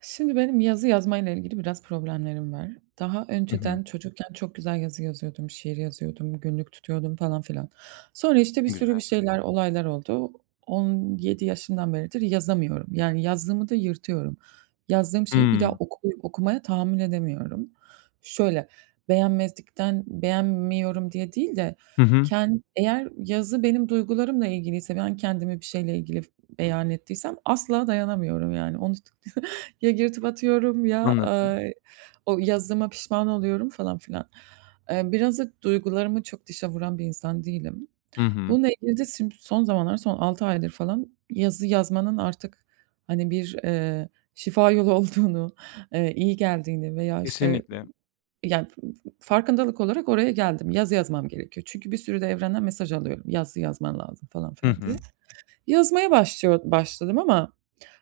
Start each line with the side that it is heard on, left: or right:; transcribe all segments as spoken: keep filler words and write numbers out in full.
right: Şimdi benim yazı yazmayla ilgili biraz problemlerim var. Daha
left: Hı hı.
right: önceden çocukken çok güzel yazı yazıyordum, şiir yazıyordum, günlük tutuyordum falan filan. Sonra işte bir
left: Ne
right: sürü bir
left: güzel.
right: şeyler, olaylar oldu. on yedi yaşımdan beridir yazamıyorum. Yani yazdığımı da yırtıyorum. Yazdığım şeyi bir daha
left: Hımm.
right: okuyup okumaya tahammül edemiyorum. Şöyle, beğenmezlikten beğenmiyorum diye değil de
left: Hı hı.
right: kend, eğer yazı benim duygularımla ilgiliyse, ben kendimi bir şeyle ilgili beyan ettiysem asla dayanamıyorum yani. Onu ya yırtıp atıyorum ya,
left: Anladım.
right: eee, o yazdığıma pişman oluyorum falan filan. Eee, biraz da duygularımı çok dışa vuran bir insan değilim.
left: Hı hı.
right: Bununla ilgili de şimdi son zamanlar, son altı aydır falan yazı yazmanın artık, hani, bir, eee, şifa yolu olduğunu, eee, iyi geldiğini veya, işte,
left: Kesinlikle.
right: yani, farkındalık olarak oraya geldim. Yazı yazmam gerekiyor. Çünkü bir sürü de evrenden mesaj alıyorum. Yazı yazman lazım falan
left: Hı
right: filan diye.
left: hı.
right: Yazmaya başlıyor başladım ama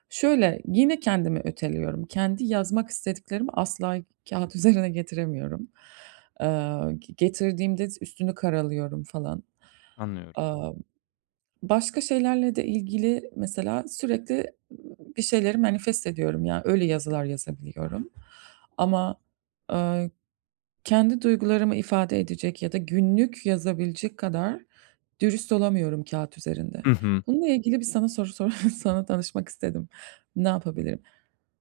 right: şöyle, yine kendimi öteliyorum. Kendi yazmak istediklerimi asla kâğıt üzerine getiremiyorum. Eee, g getirdiğimde üstünü karalıyorum falan.
left: Anlıyorum.
right: Aaa, Başka şeylerle de ilgili mesela sürekli bir şeyleri manifest ediyorum. Yani, öyle yazılar yazabiliyorum ama, eee, kendi duygularımı ifade edecek ya da günlük yazabilecek kadar dürüst olamıyorum kâğıt üzerinde.
left: Hı hı.
right: Bununla ilgili bir sana soru sor sana danışmak istedim. Ne yapabilirim?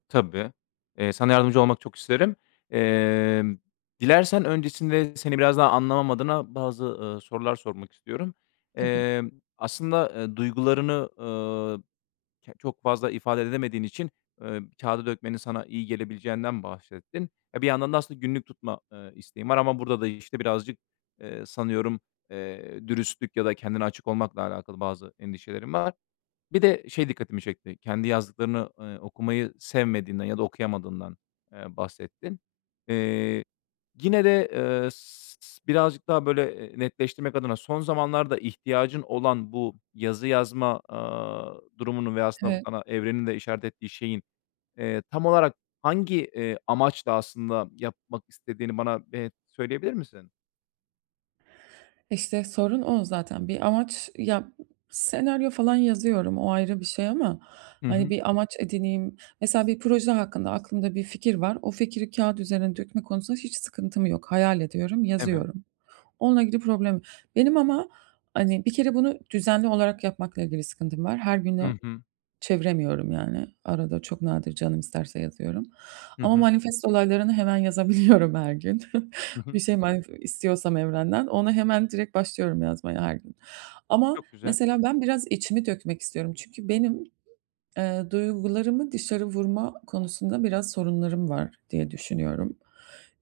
left: Tabii. Eee, sana yardımcı olmak çok isterim. Emm, dilersen öncesinde seni biraz daha anlamam adına bazı, ııı, sorular sormak istiyorum.
right: Tabii.
left: Emm, aslında, eee, duygularını, ııı Ke çok fazla ifade edemediğin için, eee, kâğıda dökmenin sana iyi gelebileceğinden bahsettin. E, bir yandan da aslında günlük tutma, eee, isteğin var ama burada da, işte, birazcık, eee, sanıyorum, eee, dürüstlük ya da kendine açık olmakla alakalı bazı endişelerim var. Bir de şey dikkatimi çekti, kendi yazdıklarını, eee, okumayı sevmediğinden ya da okuyamadığından, eee, bahsettin. Yine de, eee, s birazcık daha, böyle, eee, netleştirmek adına son zamanlarda ihtiyacın olan bu yazı yazma, aaa, durumunun ve aslında
right: Evet,
left: sana evrenin de işaret ettiği şeyin, eee, tam olarak hangi, eee, amaçla aslında yapmak istediğini bana, eee, söyleyebilir misin?
right: işte, sorun o zaten. Bir amaç ya, senaryo falan yazıyorum, o ayrı bir şey ama,
left: Hı
right: hani,
left: hı.
right: bir amaç edineyim. Mesela bir proje hakkında aklımda bir fikir var. O fikri kağıt üzerine dökme konusunda hiç sıkıntım yok. Hayal ediyorum,
left: Evet.
right: yazıyorum. Onunla ilgili problem benim ama, hani, bir kere bunu düzenli olarak yapmakla ilgili sıkıntım var. Her gün
left: Hı hı.
right: çeviremiyorum yani. Arada çok nadir canım isterse yazıyorum.
left: Hı
right: Ama
left: hı.
right: manifest olaylarını hemen yazabiliyorum her gün.
left: Hı
right: Bir
left: hı.
right: şey manif istiyorsam evrenden ona hemen direkt başlıyorum yazmaya her gün. Ama
left: Çok güzel.
right: mesela ben biraz içimi dökmek istiyorum. Çünkü benim Eee, duygularımı dışarı vurma konusunda biraz sorunlarım var diye düşünüyorum.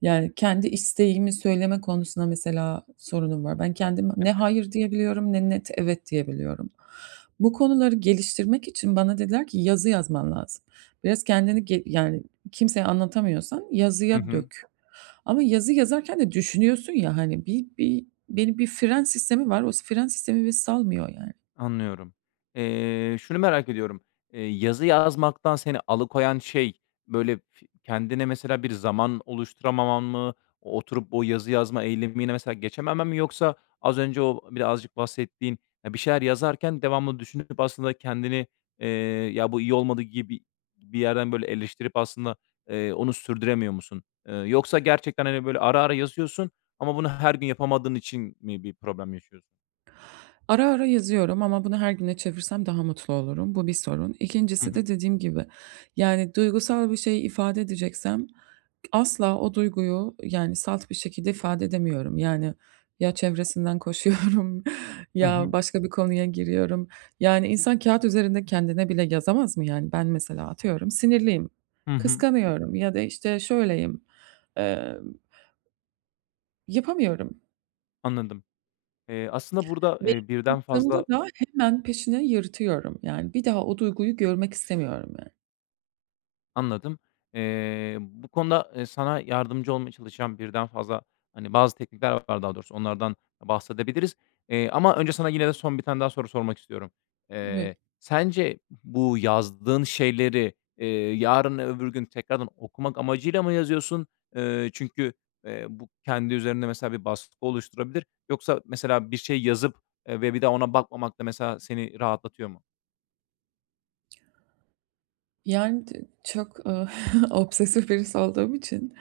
right: Yani, kendi isteğimi söyleme konusunda mesela sorunum var. Ben kendime ne
left: Evet.
right: hayır diyebiliyorum ne net evet diyebiliyorum. Bu konuları geliştirmek için bana dediler ki yazı yazman lazım. Biraz kendini ge yani, kimseye anlatamıyorsan
left: Hı
right: yazıya
left: hı.
right: dök. Ama yazı yazarken de düşünüyorsun ya, hani, bir bir benim bir fren sistemi var. O fren sistemi beni salmıyor yani.
left: Anlıyorum. Eee, şunu merak ediyorum. Eee, yazı yazmaktan seni alıkoyan şey, böyle, fi kendine mesela bir zaman oluşturamaman mı? O- Oturup o yazı yazma eylemine mesela geçememen mi yoksa az önce o birazcık bahsettiğin, ya, bir şeyler yazarken devamlı düşünüp aslında kendini, eee, "Ya, bu iyi olmadı." gibi bir yerden, böyle, eleştirip aslında, eee, onu sürdüremiyor musun? Eee, yoksa gerçekten, hani, böyle, ara ara yazıyorsun ama bunu her gün yapamadığın için mi bir problem yaşıyorsun?
right: Ara ara yazıyorum ama bunu her güne çevirsem daha mutlu olurum. Bu bir sorun.
left: Hı
right: ikincisi de
left: hı.
right: dediğim gibi, yani, duygusal bir şey ifade edeceksem asla o duyguyu, yani, salt bir şekilde ifade edemiyorum. Yani, ya çevresinden koşuyorum
left: Hı
right: ya
left: hı.
right: başka bir konuya giriyorum. Yani, insan kağıt üzerinde kendine bile yazamaz mı? Yani, ben mesela atıyorum sinirliyim,
left: Hı hı.
right: kıskanıyorum ya da, işte, şöyleyim, eee, yapamıyorum
left: Anladım. Eee, aslında burada,
right: ve
left: eee, birden
right: yaptığımda
left: fazla.
right: da hemen peşine yırtıyorum. Yani, bir daha o duyguyu görmek istemiyorum yani.
left: Anladım. Eee, bu konuda, eee, sana yardımcı olmaya çalışan birden fazla, hani, bazı teknikler var daha doğrusu, onlardan bahsedebiliriz. Eee, ama önce sana yine de son bir tane daha soru sormak istiyorum.
right: Tabii.
left: Eee, sence bu yazdığın şeyleri, eee, yarın öbür gün tekrardan okumak amacıyla mı yazıyorsun? Eee, çünkü, eee, bu kendi üzerinde mesela bir baskı oluşturabilir. Yoksa mesela bir şey yazıp, eee, ve bir daha ona bakmamak da mesela seni rahatlatıyor mu?
right: Yani, d Çok, ııı, obsesif birisi olduğum için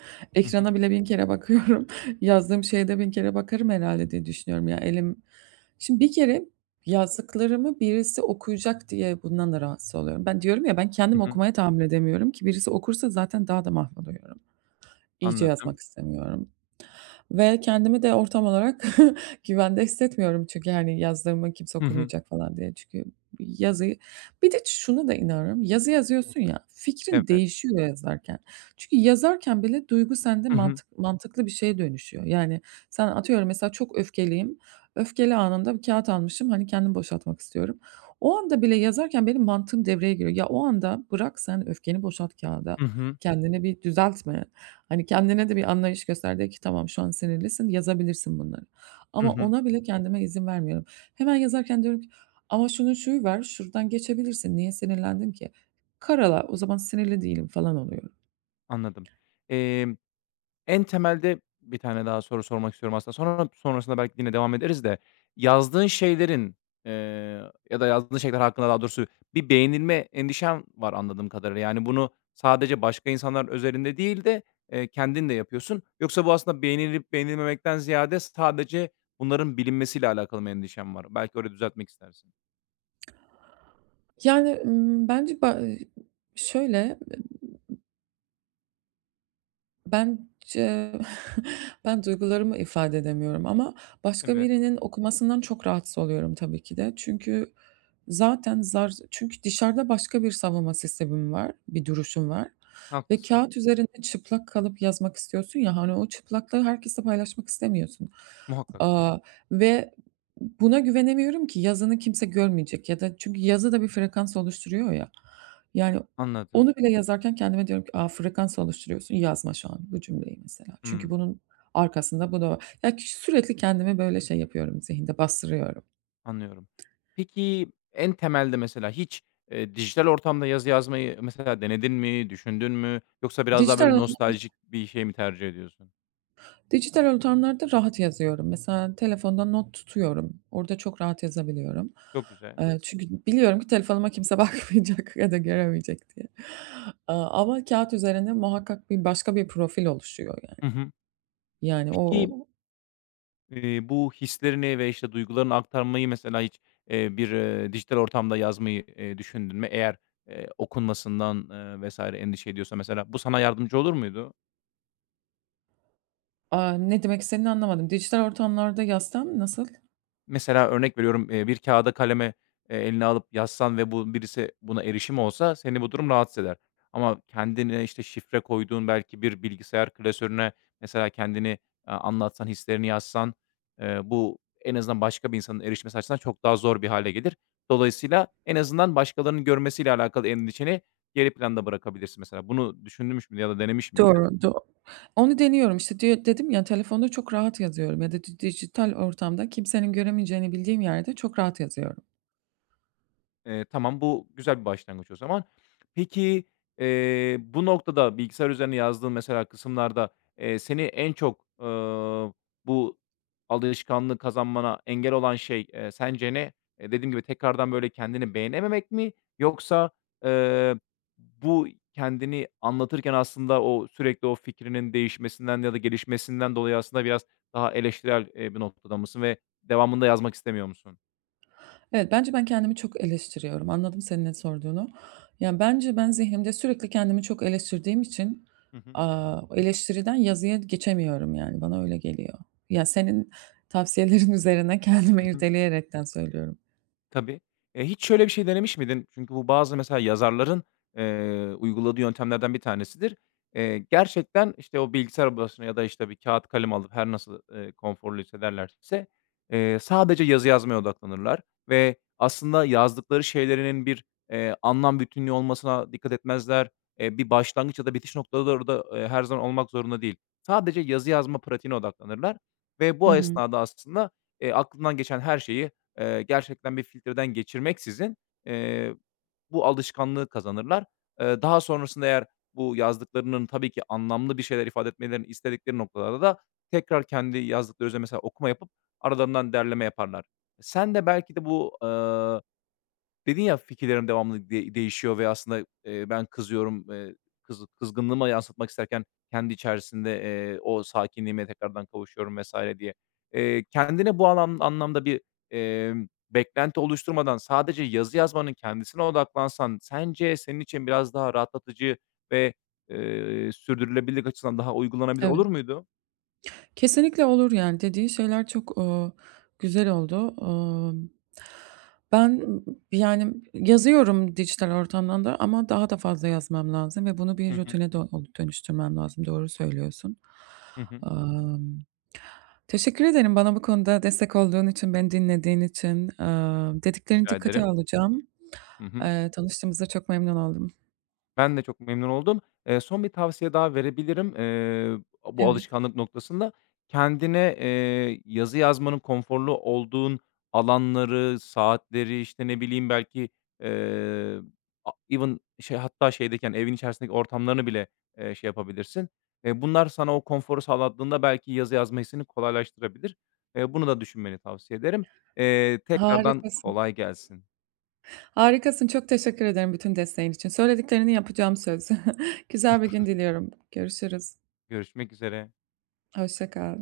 left: Hı hı.
right: ekrana bile bin kere bakıyorum. Yazdığım şeye de bin kere bakarım herhalde diye düşünüyorum. Ya, elim şimdi bir kere yazdıklarımı birisi okuyacak diye bundan da rahatsız oluyorum. Ben diyorum ya, ben
left: Hı
right: kendim
left: hı.
right: okumaya tahammül edemiyorum ki birisi okursa zaten daha da mahvoluyorum. İyice yazmak
left: Anladım.
right: istemiyorum ve kendimi de ortam olarak güvende hissetmiyorum. Çünkü, hani, yazdıklarımı kimse
left: Hı hı.
right: okumayacak falan diye. Çünkü yazıyı bir de şuna da inanıyorum, yazı yazıyorsun ya, fikrin
left: Evet.
right: değişiyor yazarken. Çünkü yazarken bile duygu sende
left: Hı hı.
right: mantık mantıklı bir şeye dönüşüyor. Yani, sen atıyorum mesela çok öfkeliyim. Öfkeli anında bir kağıt almışım, hani, kendimi boşaltmak istiyorum. O anda bile yazarken benim mantığım devreye giriyor. Ya, o anda bırak sen öfkeni boşalt kağıda
left: Hı hı.
right: kendine bir düzeltme. Hani, kendine de bir anlayış göster. De ki, "Tamam, şu an sinirlisin, yazabilirsin bunları."
left: Hı
right: Ama
left: hı.
right: ona bile kendime izin vermiyorum. Hemen yazarken diyorum ki, "Ama şunun şuyu var, şuradan geçebilirsin, niye sinirlendin ki?" Karala, o zaman sinirli değilim falan oluyorum.
left: Anladım. Emm, en temelde bir tane daha soru sormak istiyorum aslında. Sonra sonrasında belki yine devam ederiz de yazdığın şeylerin, eee, ya da yazdığın şeyler hakkında daha doğrusu bir beğenilme endişen var anladığım kadarıyla. Yani, bunu sadece başka insanlar özelinde değil de, eee, kendin de yapıyorsun. Yoksa bu aslında beğenilip beğenilmemekten ziyade sadece bunların bilinmesiyle alakalı mı endişen var? Belki orayı düzeltmek istersin.
right: Yani, ımm, bence ba şöyle, bence ben duygularımı ifade edemiyorum ama başka
left: Evet,
right: birinin okumasından çok rahatsız oluyorum tabii ki de. Çünkü zaten zar çünkü dışarıda başka bir savunma sistemim var, bir duruşum var ve
left: haklısın.
right: kâğıt üzerinde çıplak kalıp yazmak istiyorsun ya, hani, o çıplaklığı herkesle paylaşmak istemiyorsun.
left: Muhakkak.
right: Aaa, Ve buna güvenemiyorum ki yazını kimse görmeyecek ya da çünkü yazı da bir frekans oluşturuyor ya. Yani
left: Anladım.
right: onu bile yazarken kendime diyorum ki, "A, frekans oluşturuyorsun, yazma şu an bu cümleyi." mesela. Çünkü
left: Hımm,
right: bunun arkasında bu da var. Ya, k sürekli kendime böyle şey yapıyorum zihinde, bastırıyorum.
left: anlıyorum. Peki, en temelde mesela hiç, eee, dijital ortamda yazı yazmayı mesela denedin mi, düşündün mü yoksa biraz daha
right: Dijital
left: böyle
right: olan
left: nostaljik bir şey mi tercih ediyorsun?
right: dijital ortamlarda rahat yazıyorum. Mesela telefonda not tutuyorum. Orada çok rahat yazabiliyorum.
left: Çok güzel.
right: Eee, çünkü biliyorum ki telefonuma kimse bakmayacak ya da göremeyecek diye. Aaa, ama kâğıt üzerinde muhakkak bir başka bir profil oluşuyor yani.
left: Hı hı.
right: Yani o,
left: Peki, eee, bu hislerini ve, işte, duygularını aktarmayı mesela hiç, eee, bir, eee, dijital ortamda yazmayı, eee, düşündün mü? Eğer, eee, okunmasından, eee, vesaire endişe ediyorsa mesela bu sana yardımcı olur muydu?
right: aaa, ne demek istediğini anlamadım. Dijital ortamlarda yazsam nasıl?
left: Mesela örnek veriyorum, eee, bir kağıda kaleme, eee, eline alıp yazsan ve bu birisi buna erişim olsa seni bu durum rahatsız eder. Ama kendine, işte, şifre koyduğun belki bir bilgisayar klasörüne mesela kendini, aaa, anlatsan, hislerini yazsan, eee, bu en azından başka bir insanın erişmesi açısından çok daha zor bir hale gelir. Dolayısıyla en azından başkalarının görmesiyle alakalı endişeni geri planda bırakabilirsin mesela. Bunu düşünmüş müydün ya da denemiş miydin?
right: Doğru, do Onu deniyorum. İşte, diyo dedim ya, telefonda çok rahat yazıyorum ya da di dijital ortamda kimsenin göremeyeceğini bildiğim yerde çok rahat yazıyorum.
left: Eee, tamam, bu güzel bir başlangıç o zaman. Peki, eee, bu noktada bilgisayar üzerine yazdığın mesela kısımlarda, eee, seni en çok, ııı, bu alışkanlığı kazanmana engel olan şey, eee, sence ne? Eee, dediğim gibi tekrardan böyle kendini beğenememek mi yoksa, eee, bu kendini anlatırken aslında o sürekli o fikrinin değişmesinden ya da gelişmesinden dolayı aslında biraz daha eleştirel, eee, bir noktada mısın ve devamını da yazmak istemiyor musun?
right: Evet, bence ben kendimi çok eleştiriyorum. Anladım senin ne sorduğunu. Yani bence ben zihnimde sürekli kendimi çok eleştirdiğim için,
left: Hı hı.
right: aaa, eleştiriden yazıya geçemiyorum, yani, bana öyle geliyor. Ya, senin tavsiyelerin üzerine kendimi irdeleyerekten söylüyorum.
left: Tabii. Eee, hiç şöyle bir şey denemiş miydin? Çünkü bu bazı mesela yazarların, eee, uyguladığı yöntemlerden bir tanesidir. Eee, gerçekten, işte, o bilgisayar başına ya da, işte, bir kâğıt kalem alıp her nasıl, eee, konforlu hissederlerse, eee, sadece yazı yazmaya odaklanırlar ve aslında yazdıkları şeylerinin bir, eee, anlam bütünlüğü olmasına dikkat etmezler. Eee, bir başlangıç ya da bitiş noktaları da, eee, her zaman olmak zorunda değil. Sadece yazı yazma pratiğine odaklanırlar ve
right: Hı
left: bu
right: hı.
left: esnada aslında, eee, aklından geçen her şeyi Eee, gerçekten bir filtreden geçirmeksizin, eee, bu alışkanlığı kazanırlar. Eee, daha sonrasında eğer bu yazdıklarının tabii ki anlamlı bir şeyler ifade etmelerini istedikleri noktalarda da tekrar kendi yazdıkları üzerine mesela okuma yapıp aralarından derleme yaparlar. Sen de belki de bu, eee Dedin ya, fikirlerim devamlı de değişiyor ve aslında, eee, ben kızıyorum, eee, kızı kızgınlığımı yansıtmak isterken kendi içerisinde, eee, o sakinliğime tekrardan kavuşuyorum vesaire diye. Eee, kendine bu alan anlamda bir, emm, beklenti oluşturmadan sadece yazı yazmanın kendisine odaklansan sence senin için biraz daha rahatlatıcı ve, eee, sürdürülebilirlik açısından daha uygulanabilir olur
right: Evet.
left: muydu?
right: Kesinlikle olur yani dediği şeyler çok, ııı, güzel oldu. Imm, ben, Yani, yazıyorum dijital ortamdan da ama daha da fazla yazmam lazım ve bunu bir
left: Hı hı.
right: rutine do dönüştürmem lazım. Doğru söylüyorsun.
left: Hı hı.
right: Amm, Teşekkür ederim bana bu konuda destek olduğun için, beni dinlediğin için. Aaa, dediklerini
left: Rica
right: dikkate
left: ederim.
right: alacağım.
left: Hı hı.
right: Eee, tanıştığımıza çok memnun oldum.
left: Ben de çok memnun oldum. Eee, son bir tavsiye daha verebilirim, eee, bu
right: Evet,
left: alışkanlık noktasında. Kendine, eee, yazı yazmanın konforlu olduğun alanları, saatleri, işte, ne bileyim, belki, eee, a even şey, hatta şeydeki, yani, evin içerisindeki ortamlarını bile, eee, şey yapabilirsin. Eee, bunlar sana o konforu sağladığında belki yazı yazma hissini kolaylaştırabilir. Eee, bunu da düşünmeni tavsiye ederim. Eee, tekrardan
right: harikasın.
left: kolay gelsin.
right: Harikasın, çok teşekkür ederim bütün desteğin için. Söylediklerini yapacağım söz. Güzel bir gün diliyorum. Görüşürüz.
left: Görüşmek üzere.
right: Hoşça kal.